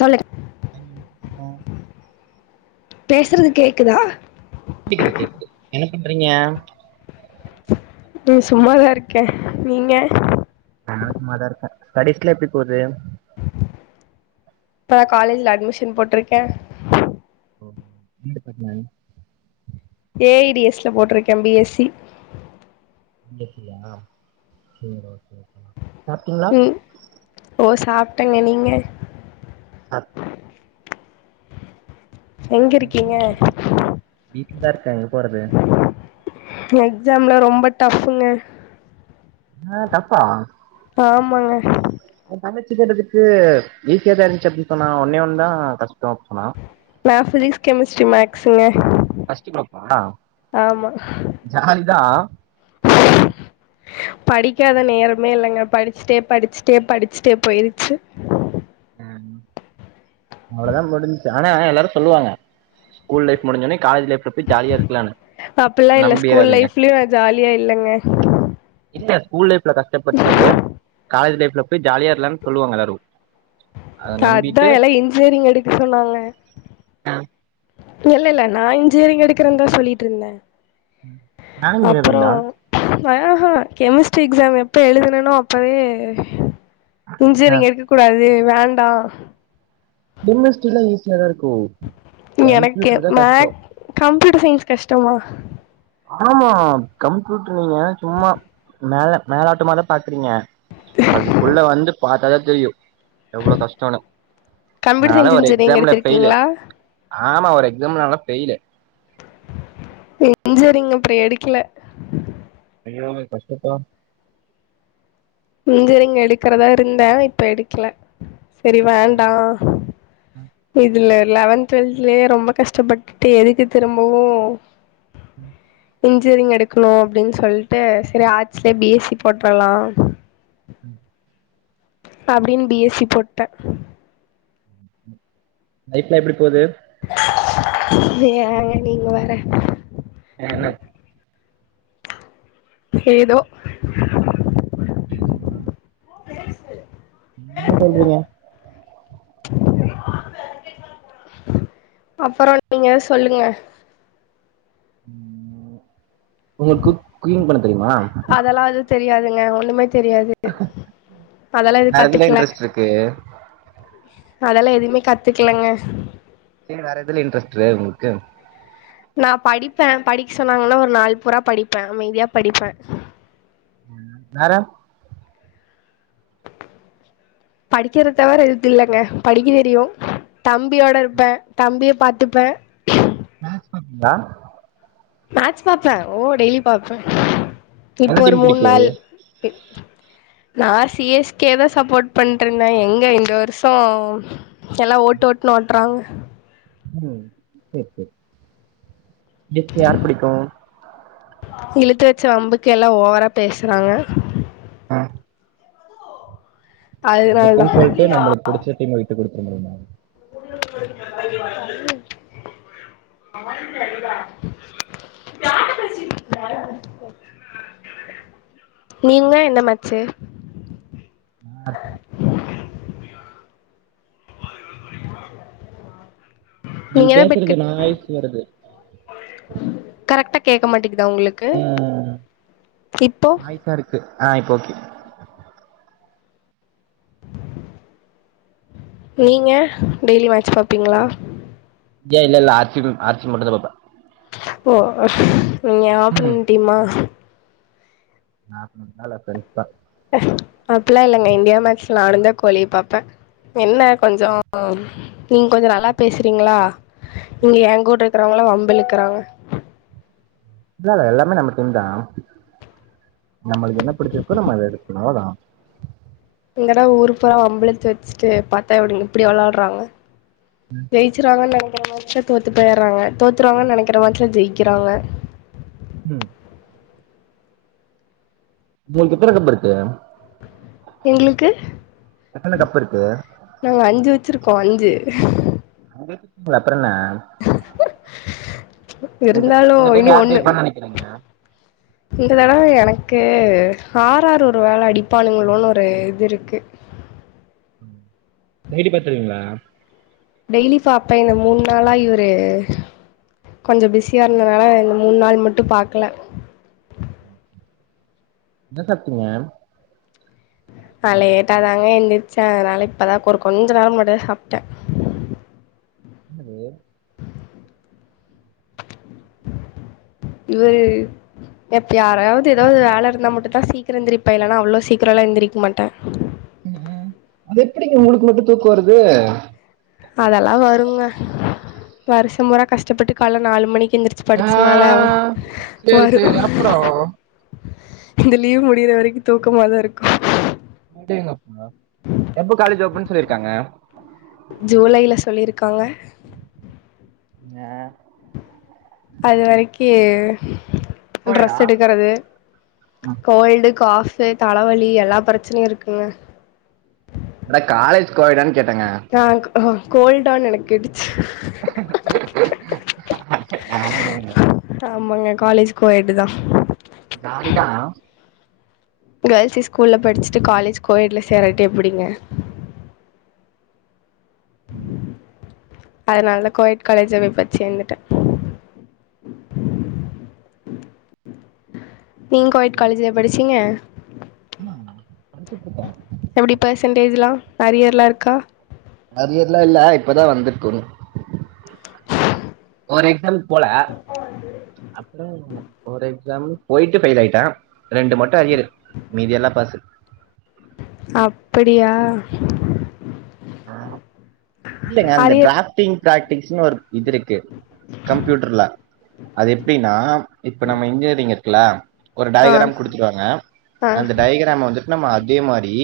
சொல்லுங்க [unintelligible] பேசறது கேக்குதா கேக்குது கேக்குது என்ன பண்றீங்க ம் சும்மாதா இருக்கே நீங்க நா சும்மாதா இருக்கே ஸ்டடீஸ்லா எப்டி போது இப்பதா காலேஜ்ல admission போட்ருக்கே [unintelligible] A I T S ல போட்டிருக்கே பி எஸ் சி [unintelligible] ம் ஓ சாப்டங்க நீங்க [unintelligible] எங்க இருக்கீங்க வீட்லதா இருக்கே எங்க போறது எக்ஸாம்ல ரொம்ப டஃபுங்க ஆ தப்பா ஆமாங்க எ தங்கச்சி கேட்டதுக்கு ஈஸியா தா இருந்துச்சு அப்டின் சொன்னா ஒன்னே ஒண்ணு தா கஷ்டோ சொன்னா நா ஃபிசிக்ஸ் கெமிஸ்ட்ரி மேக்ஸுங்க பஸ்ட்டு குரூப்பா ஆமா ஜாலிதா படிக்காத நேரமே இல்லங்க படிச்ட்டே படிச்ட்டே படிச்ட்டே போயிருச்சு ம் அவ்வளதா முடின்ச்சு ஆனா எல்லாரு சொல்லுவாங்க ஸ்கூல் லைஃப் முடிஞ்சோனே காலேஜ் லைஃப்ல போயி ஜாலியா இருக்கலானு அப்படிலாம் இல்லை ஸ்கூல் நம்பிராதீங்க லைஃப்லயும் நான் ஜாலியா இல்லங்க இல்ல ஸ்கூல் லைஃப்ல கஷ்டப்பட்டு காலேஜ் லைஃப்ல போய் ஜாலியா இருக்லான்னு சொல்லுவாங்க எல்லாரு அதா எல்லா இன்ஜினியரிங் எடுக்க சொன்னாங்க இல்ல இல்ல நா இன்ஜினியரிங் எடுக்கறேன்னு தா சொல்லிட்டு இருந்தே நானும் இன்ஜினியரிங் அப்பறோ தான் ஹே ஹ கெமிஸ்ட்ரி எக்ஸாம் எப்ப எழுதுனனோ அப்பவே ஆ இன்ஜினரிங் எடுக்க கூடாது வேண்டா [unintelligible] எல்லா ஈஸியா தா இருக்கு எனக்கு மேக் கம்ப்யூட்டர் சயின்ஸ் கஷ்டமா ஆமா கம்ப்யூட்டரு நீங்க சும்மா மேல மேலாட்டமாதா பாக்குறீங்க அதுக்குள்ள வந்து பாத்தாதா தெரியு எவ்ளோ கஷ்டன்னு கம்ப்யூட்டர் நாலா சயின்ஸ் ஒரு இன்ஜினியரிங் எக்ஸாம்ல ஃபெயிலு எடுத்திருக்கீங்களா ஆமா ஒரு எக்ஸாம்ல நாலா ஃபெயிலு இன்சூரிங் அப்புறொ எடுக்கல ஐயோ அது கஷ்டம்பா இந்த ரிங்க் எடுக்குறதா இருந்தே இப்ப எடுக்கல சரி வேண்டா இதுல லெவன்த் டுவெல்தலயே ரொம்ப கஷ்டப்பட்டுட்டு எதுக்கு திரும்பவு ம் இன்ஜினியரிங் எடுக்கணு அப்பிடின்னு சொல்லிட்டு செரி ஆர்ட்ஸ்லே பி எஸ்சி போட்றலா ம் அப்பிடின் பி எஸ்சி போட்டே லைஃப்லா எப்பிடி போது ஏங்க நீங்க வேற ஏ என்ன ஏதோ ஏதோவா பேலஸ்சு என்னமோ சொல்றீங்க அப்பறொ நீங்க சொல்லுங்க உங்களுக்கு குக் குகிங் பண்ண தெரியுமா அதெல்லா எது தெரியாதுங்க ஒன்னுமே தெரியாது த அதெல்லா எது வேற எதுல கத்துக்கல இன்ட்ரெஸ்ட் இருக்கு அதெல்லா எதுமே கத்துக்லங்க சரி வேற எதுல இன்ட்ரெஸ்ட் உங்களுக்கு நா படிப்பே படிக்க சொன்னாங்கன்னா ஒரு நாள் பூரா படிப்பே. அமைதியா படிப்பே. வேற படிக்கெறது தவர எது இல்லங்க. படிக்க தெரியு. தம்பியோட இருப்பே தம்பிய பாத்துப்பே மேட்ச் பாப்பீங்களா மேட்ச் பாப்பே ஓ டெய்லி பாப்பே நல்ல இப்ப ஒரு டீம் மூன் பிடிக்கும் நாள் நா சி எஸ் கே தா சப்போர்ட் பண்ட்ருந்தே. எங்க இந்த வருஷோ எல்லா ஓட்டு ஓட்டுன்னு ஓட்டுறாங்க ம் சேரி சேரி சி எஸ் கே யார் புடிக்கு இழுத்து வெச்சு வம்புக்கு எல்லா ஓவரா பேசுறாங்க‌ ஆ அதனால தா அதுக்குன் சொல்ட்டு நம்மளுக்கு புடிச்ச டீம்ம விட்டு குடுத்தற முடியுமா ஜாட பேசிட்டு நீங்க என்ன மாச்சு அ நீங்க எதா பெட் பேசுறது கட் நாய்ஸ் வருது கரெக்ட்டா கேக்க மாட்டிங்குதா உங்ளுக் ம் நாய்ஸாருக்கு‌. ஆ இப்ப ஓகே. நீங்க டெய்லி மேட்ச் பாபீங்களா ஏ இல்லல்ல ஆர் சி புப் ஆர் சி மட்டுந்தா பாப்பே ஓ நீ ஏ ம் ஆப்புனென்ட் டீமா [unintelligible] அப்பில்லா இல்லங்க இந்தியா மேக்ஸ்னாலந்தே கோலி பாப்பே என்ன கொஞ்சோ நீங்க கொஞ்சோ நல்லா பேசுறீங்களா இங்க ஏ கூட இருக்கறவங்கள்லா வம்புழுக்குறாங்க. இல்ல அது எல்லாருமே நம்ம டீம் தா நம்மளுக்கு என்ன புடிச்சிருக்கோ நம்ம இது இது பண்ணோதா இந்தடவ ஊர்க் போலா வம்பிழுத்து வெச்சுட்டு பாத்தா எப்பிடி இப்பிடி வெள்ளாட்றாங்க. ம் ஜெயிச்சுருவாங்க நெனைக்கிற மேட்ச்ல தோத்து போயிர்றாங்க தோத்துருவாங்க நெனைக்கிற மேட்ச்சில ஜெயிக்கிறாங்க ம் உங்களுக்கு எத்தன கப்புருக்கு எங்ளுக்கு எத்தன கப்புருக்கு நாங்க அஞ்சு வெச்சுருக்கோ அஞ்சு அஞ்ச் [inaudible] அப்றோன்ன இந்த இருந்தாலு இந்த டைம் இனி யார் ஒண்ணு ஜெயிப்பான்னு நினைக்கிறீங்க இந்த தடவ எனக்குஆர் ஆர் ஒரு வேல அடிப்பானுங்களோன்னு ஒரு இதுருக்கு டெய்லி பாத்துருவீங்களா டெய்லி பாப்பே இந்த மூணு நாளா இவரு கொஞ்சோ பிஸியா இருந்தனால இந்த மூணு நாள் மட்டு பாக்கல. ம் என்ன சாப்டீங்க கால்ல லேட்டா தாங்க எந்திருச்ச. அதுனால இப்பதா கொரு கொஞ்ச நேரோ முன்னாடிதா சாப்ட்டே. என்னது ஏய் எப்ப யாராவது ஏதாவது வேல இருந்தா மட்டு தா சீக்கிரோ எந்திரப்பே இல்லன்னா அவ்ளோ சீக்கிரல்லா எந்திரிக்க மாட்ட ம்ஹும் அது எப்பிடிங்க உங்களுக்கு மட்டு தூக்கோ வருது. அதெல்லா வருங்க வருஷம்புரா கஷ்டப்பட்டு கால்ல நாலு மணிக்கி எந்திரி ச்சு படிச்சனால வரு இந்த லீவ் முடியிற வரைக்கு தூக்கமாதாருக்கு. அடேங்கப்பா எப்ப காலேஜ் ஓப்பன்னு சொல்லிருக்காங்க ஜூலையில சொல்லிருக்காங்க. ன அது வரைக்கி ட்ரெஸ் எடுக்குறது. கோல்டு காஃப் து தலவலி எல்லா பிரச்சனையு இருக்குங்க அட காலேஜ் கோயடான்னு கேட்டங்க நா க அஹா கோல்டா எனக் கேட்டுச்சி ஆமாங்க காலேஜ் கோ எட் தா ஜாலி தா கேர்ள்ஸ் ஸ்கூல்ல படிச்சிட்டு காலேஜ் கோஎட்ல சேராட்டி எப்டிங்க ம் அதனாலதா கோயட் காலேஜ்ஜாவே பாத்து சேந்துட்டே நீங்க கோயட் காலேஜ்லயா படிச்சீங்க ஆ படுத்துட்ருக்கே எப்டி பர்சன்டேஜ்லா அரியர்லா இருக்கா அரியர்லா இல்ல இப்பதா வந்துருக்கனு ஒரு எக்ஸாம்க்கு போல அப்பறோ ஒரு எக்ஸாம் போயிட்டு ஃபெயில் ஆயிட்டே ரெண்டு மட்டு அரியரு மீதி எல்லா பாசு அப்டியா இல்லங்க அந்த அரியர் டிராப்டிங் ஃபிராக்டிக்ஸ்ன்னு ஒரு இது இருக்கு கம்ப்யூட்ர்ல அது எப்டின்னா இப்ப நம்ம இன்ஜினிரிங் இருக் குல ஒரு ஆ டயகிராம் குடுத்துருவாங்க ஆ அந்த டயகிராம வந்து நம்ம அதே மாரி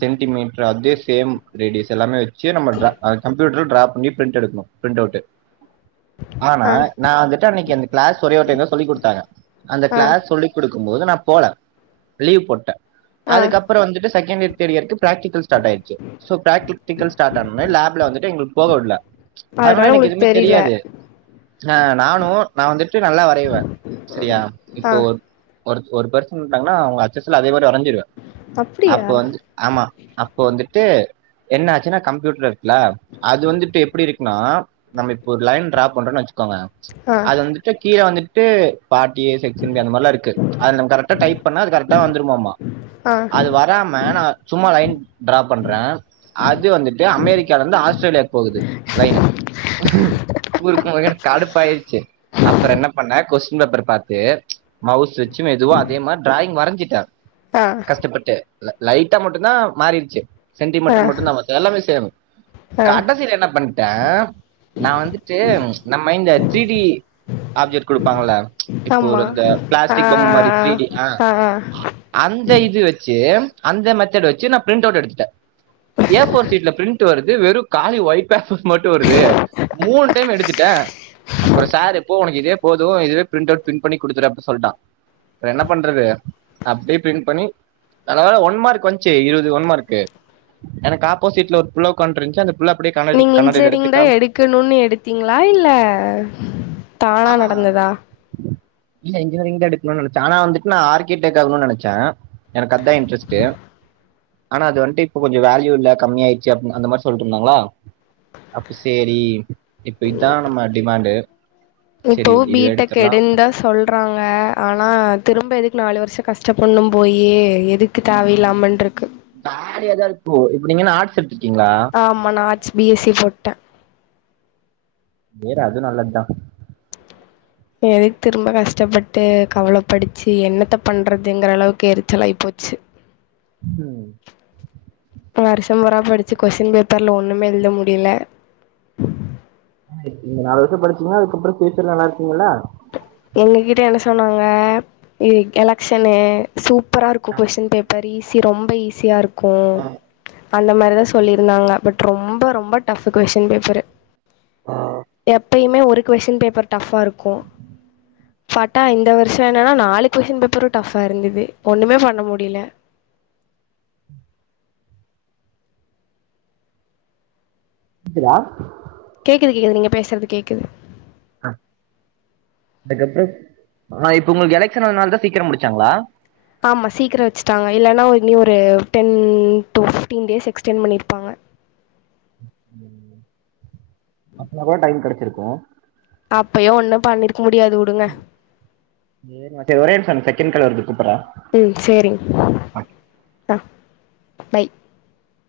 சென்டிமீட்ரு அதே சேம் ரேடியஸ் எல்லாமே வச் சி நம்ம டிரா அத கம்ப்யூட்ர்ல ட்ராப் பண்ணி ப்ரிண்ட் எடுக்கணு பிரிண்ட் அவுட்டு ஆனா ஆ நா வந்துட்டு அன்னக்கி அந்த கிளாஸ் ஒரே ஒரு டைம் தா சொல்லி குடுத்தாங்க அந்த ஆ கிளாஸ் சொல்லி குடுக்கும் போது நா போல லீவ் போட்டே ஆ அதுக்கப்பறோ வந்துட்டு செகண்ட் இயர் தேர்ட் இயர்க்கு ப்ராக்டிகல் ஸ்டார்ட் ஆயிர்ச்சி சோ ப்ராக்டிக்டிகல் ஸ்டார்ட் ஆனா ஒன்னே லேப்ல வந்துட்டு எங்கள போக விடல அதனால எனக்கு உங்களுக்கு எதுமே தெரில தெரியாது ஆ நானு நா வந்துட்டு நல்லா வரைவே சரியா இப்போ ஆ ஒரு ஒரு பெர்சன் நின்னுடாங்கன்னா அவங்கள அச்அசல் அதே மாரி வரஞ்சிருவே அப்டியா அப்ப வந்து ஆமா அப்ப வந்துட்டு என்ன ஆச்சினா கம்ப்யூட்டர்ல இருக்குல அது வந்துட்டு எப்டி இருக்குனா நம்ம இப்ப ஒரு லைன் ட்ரா பண்றோன்னு வச்சுக்கோங்க ஆ அது வந்துட்டு கீழ வந்துட்டு பார்ட் ஏ செக்ஷன் பி அந்த மாரிலா இருக்கு அதுல நம்ம கரெக்டா டைப் பண்ணா அது கரெக்டா வந்துருமாமா ஆ அது வராம நா சும்மா லைன் டிராப் பண்றே அது வந்துட்டு அமெரிக்காலந்து ஆஸ்திரேலியாக்கு போகுது லைனு குறுக்கு ஒழுங்கா எனக்கு கடுப்பாயிருச்சி அப்பறோ என்ன பண்ணே கொஸ்டின் பேப்பர பாத்து மவுஸ் வச்சி மெதுவா அதே மாரி டிராயிங் வரஞ்சிட்டே தா கஷ்டப்பட்டு லை லைட்டா மட்டுந்தா மாறிருச்சி சென்டி மீ ஆ ட்டர் மட்டுந்தா மத்த எல்லாமே சேமு ஆ கடசியில என்ன பண் டே நா வந்துட்டு நம்ம இந்த த்ரீ டி ஆப்ஜெக்ட் குடுப்பாங்கல்ல இப்ப ஒரு ஆமா இந்த ஆ பிளாஸ்டிக் பொம்ம மாரி த்ரீடி ஆ அந்த இது வச்சி அந்த மெத்தேடு வச்சி நா பிரிண்ட் அவுட் எடுத்துட்டே ஏஃபோர் சீட்ல பிரிண்ட் வருது வெறு காலி ஒய்ட் பேப்பர் மட்டு வருது மூண் டைம் எடுத்துட்டே அப்பறோ சார் போ ஒனக்கு இதே போது இதவே பிரிண்ட் அவுட் பின் பண்ணி குடுத்துரு அப்டின் சொல்ட்டா வேற என்ன பண்றது அப்டியே பிரிண்ட் பண்ணி நல்ல வேள ஒன் மார்க் வந்ச்சி இருவது ஒன் மார்க் எனக்கு ஆப்போசிட்ல ஒரு புள்ள உக்கான்ட்டு இருந்துச்சி அந்த புள்ள அப்டியே கண்ணாடி நீங்க கண்ணாடில எடுத்து இன்ஜிரிங்தா காமிச்சுச்சு எடுக்கணுன்னு எடுத்தீங்களா இல்ல தானா ஆமா நடந்ததா இல்ல இன்ஜினியரிங்தா எடுக்கணுன்னு நெனச்சே ஆனா வந்துட்டு நா ஆர்க்கிடெக் ஆகனுன் நெனச்சே எனக்கு அதா இன்ட்ரெஸ்டு ஆனா அது வந்துட்டு இப்ப கொஞ்ச வேல்யூ எல்லா கம்மி ஆயிச்சு அப் அந்த மாரி சொல்ட்டுருந்தாங்களா அப்ப சேரி இப்ப இதா நம்ம டிமாண்டு செரி இதுவே எடுத்துரலா ஒட்றாங்க ஆனா திரும்ப எதுக்கு நாலு வருஷ கஷ்ட பட்ணு போயி எதுக்கு தேவயில்லாமன்ருக்கு ஜாலியதா இருக்கு இப்ப நீங்க என்ன ஆட்ஸ் எடுத்து இருக்கீங்களா ஆமா நா ஆர்ட்ஸ் பி எஸ் சி போட்டே சேரி அது நல்லது தா எதுக்கு திரும்ப கஷ்டப்பட்டு கவள படிச்சு என்னத்த பண்றதுங்கிற அளவுக்கு எரிச்சல் ஆயி போச்சு ம் ம் வருஷ பூரா படிச்சு கொஸ்டின் பேப்பர்ல ஒன்னுமே எழுத முடில இந்த நாலு வருஷ படிச்சிங்கன அதுக்கப்றோ பியூச்சர் நல்லா இருக்குமல்ல எங்ககிட்ட என்ன சொன்னாங்க எலக்சனு சூப்பரா இருக்கு கொஸ்டின் பேப்பர் [unintelligible] ஈஸி ரொம்ப ஈஸியா இருக்கு அந்த மாரி தா சொல்லி இருந்தாங்க பட் ரொம்ப ரொம்ப டஃப்பு கொஸ்டின் பேப்பரு எப் ப்பயுமே ஒரு கொஸ்டின் பேப்பர் டஃப்பா இருக்கு பாத்தா இந்த வருஷ என்னனா நாலு கொஸ்டின் பேப்ரு டஃப்பா இருந்தது ஒன்னுமே பண்ண முடில கேக்குதா கேக்குது கேக்குது நீங்க பேசறது கேக்குது ஆ அதுக்கப்றோ இப்ப உங்களுக்கு எலக்ஷன் வரனால தா சீக்கிர முடிச்சாங்களா ஆமா சீக்கிர வெச்சுட்டாங்க இல்லன்னா இனி ஒரு ten to fifteen days extend பண்ணியிருப்பாங்க அப்ப நல்லா டைம் கெடச்சிருக்கு அப்பயு ஒன்னு பண்ணியிருக்க முடியாது வுடுங்க [unintelligible] ஒரே நிமிஷோ இரு செகண்ட் கால் வருது கூப்பட்ற ம் சேரிங்க த பாய்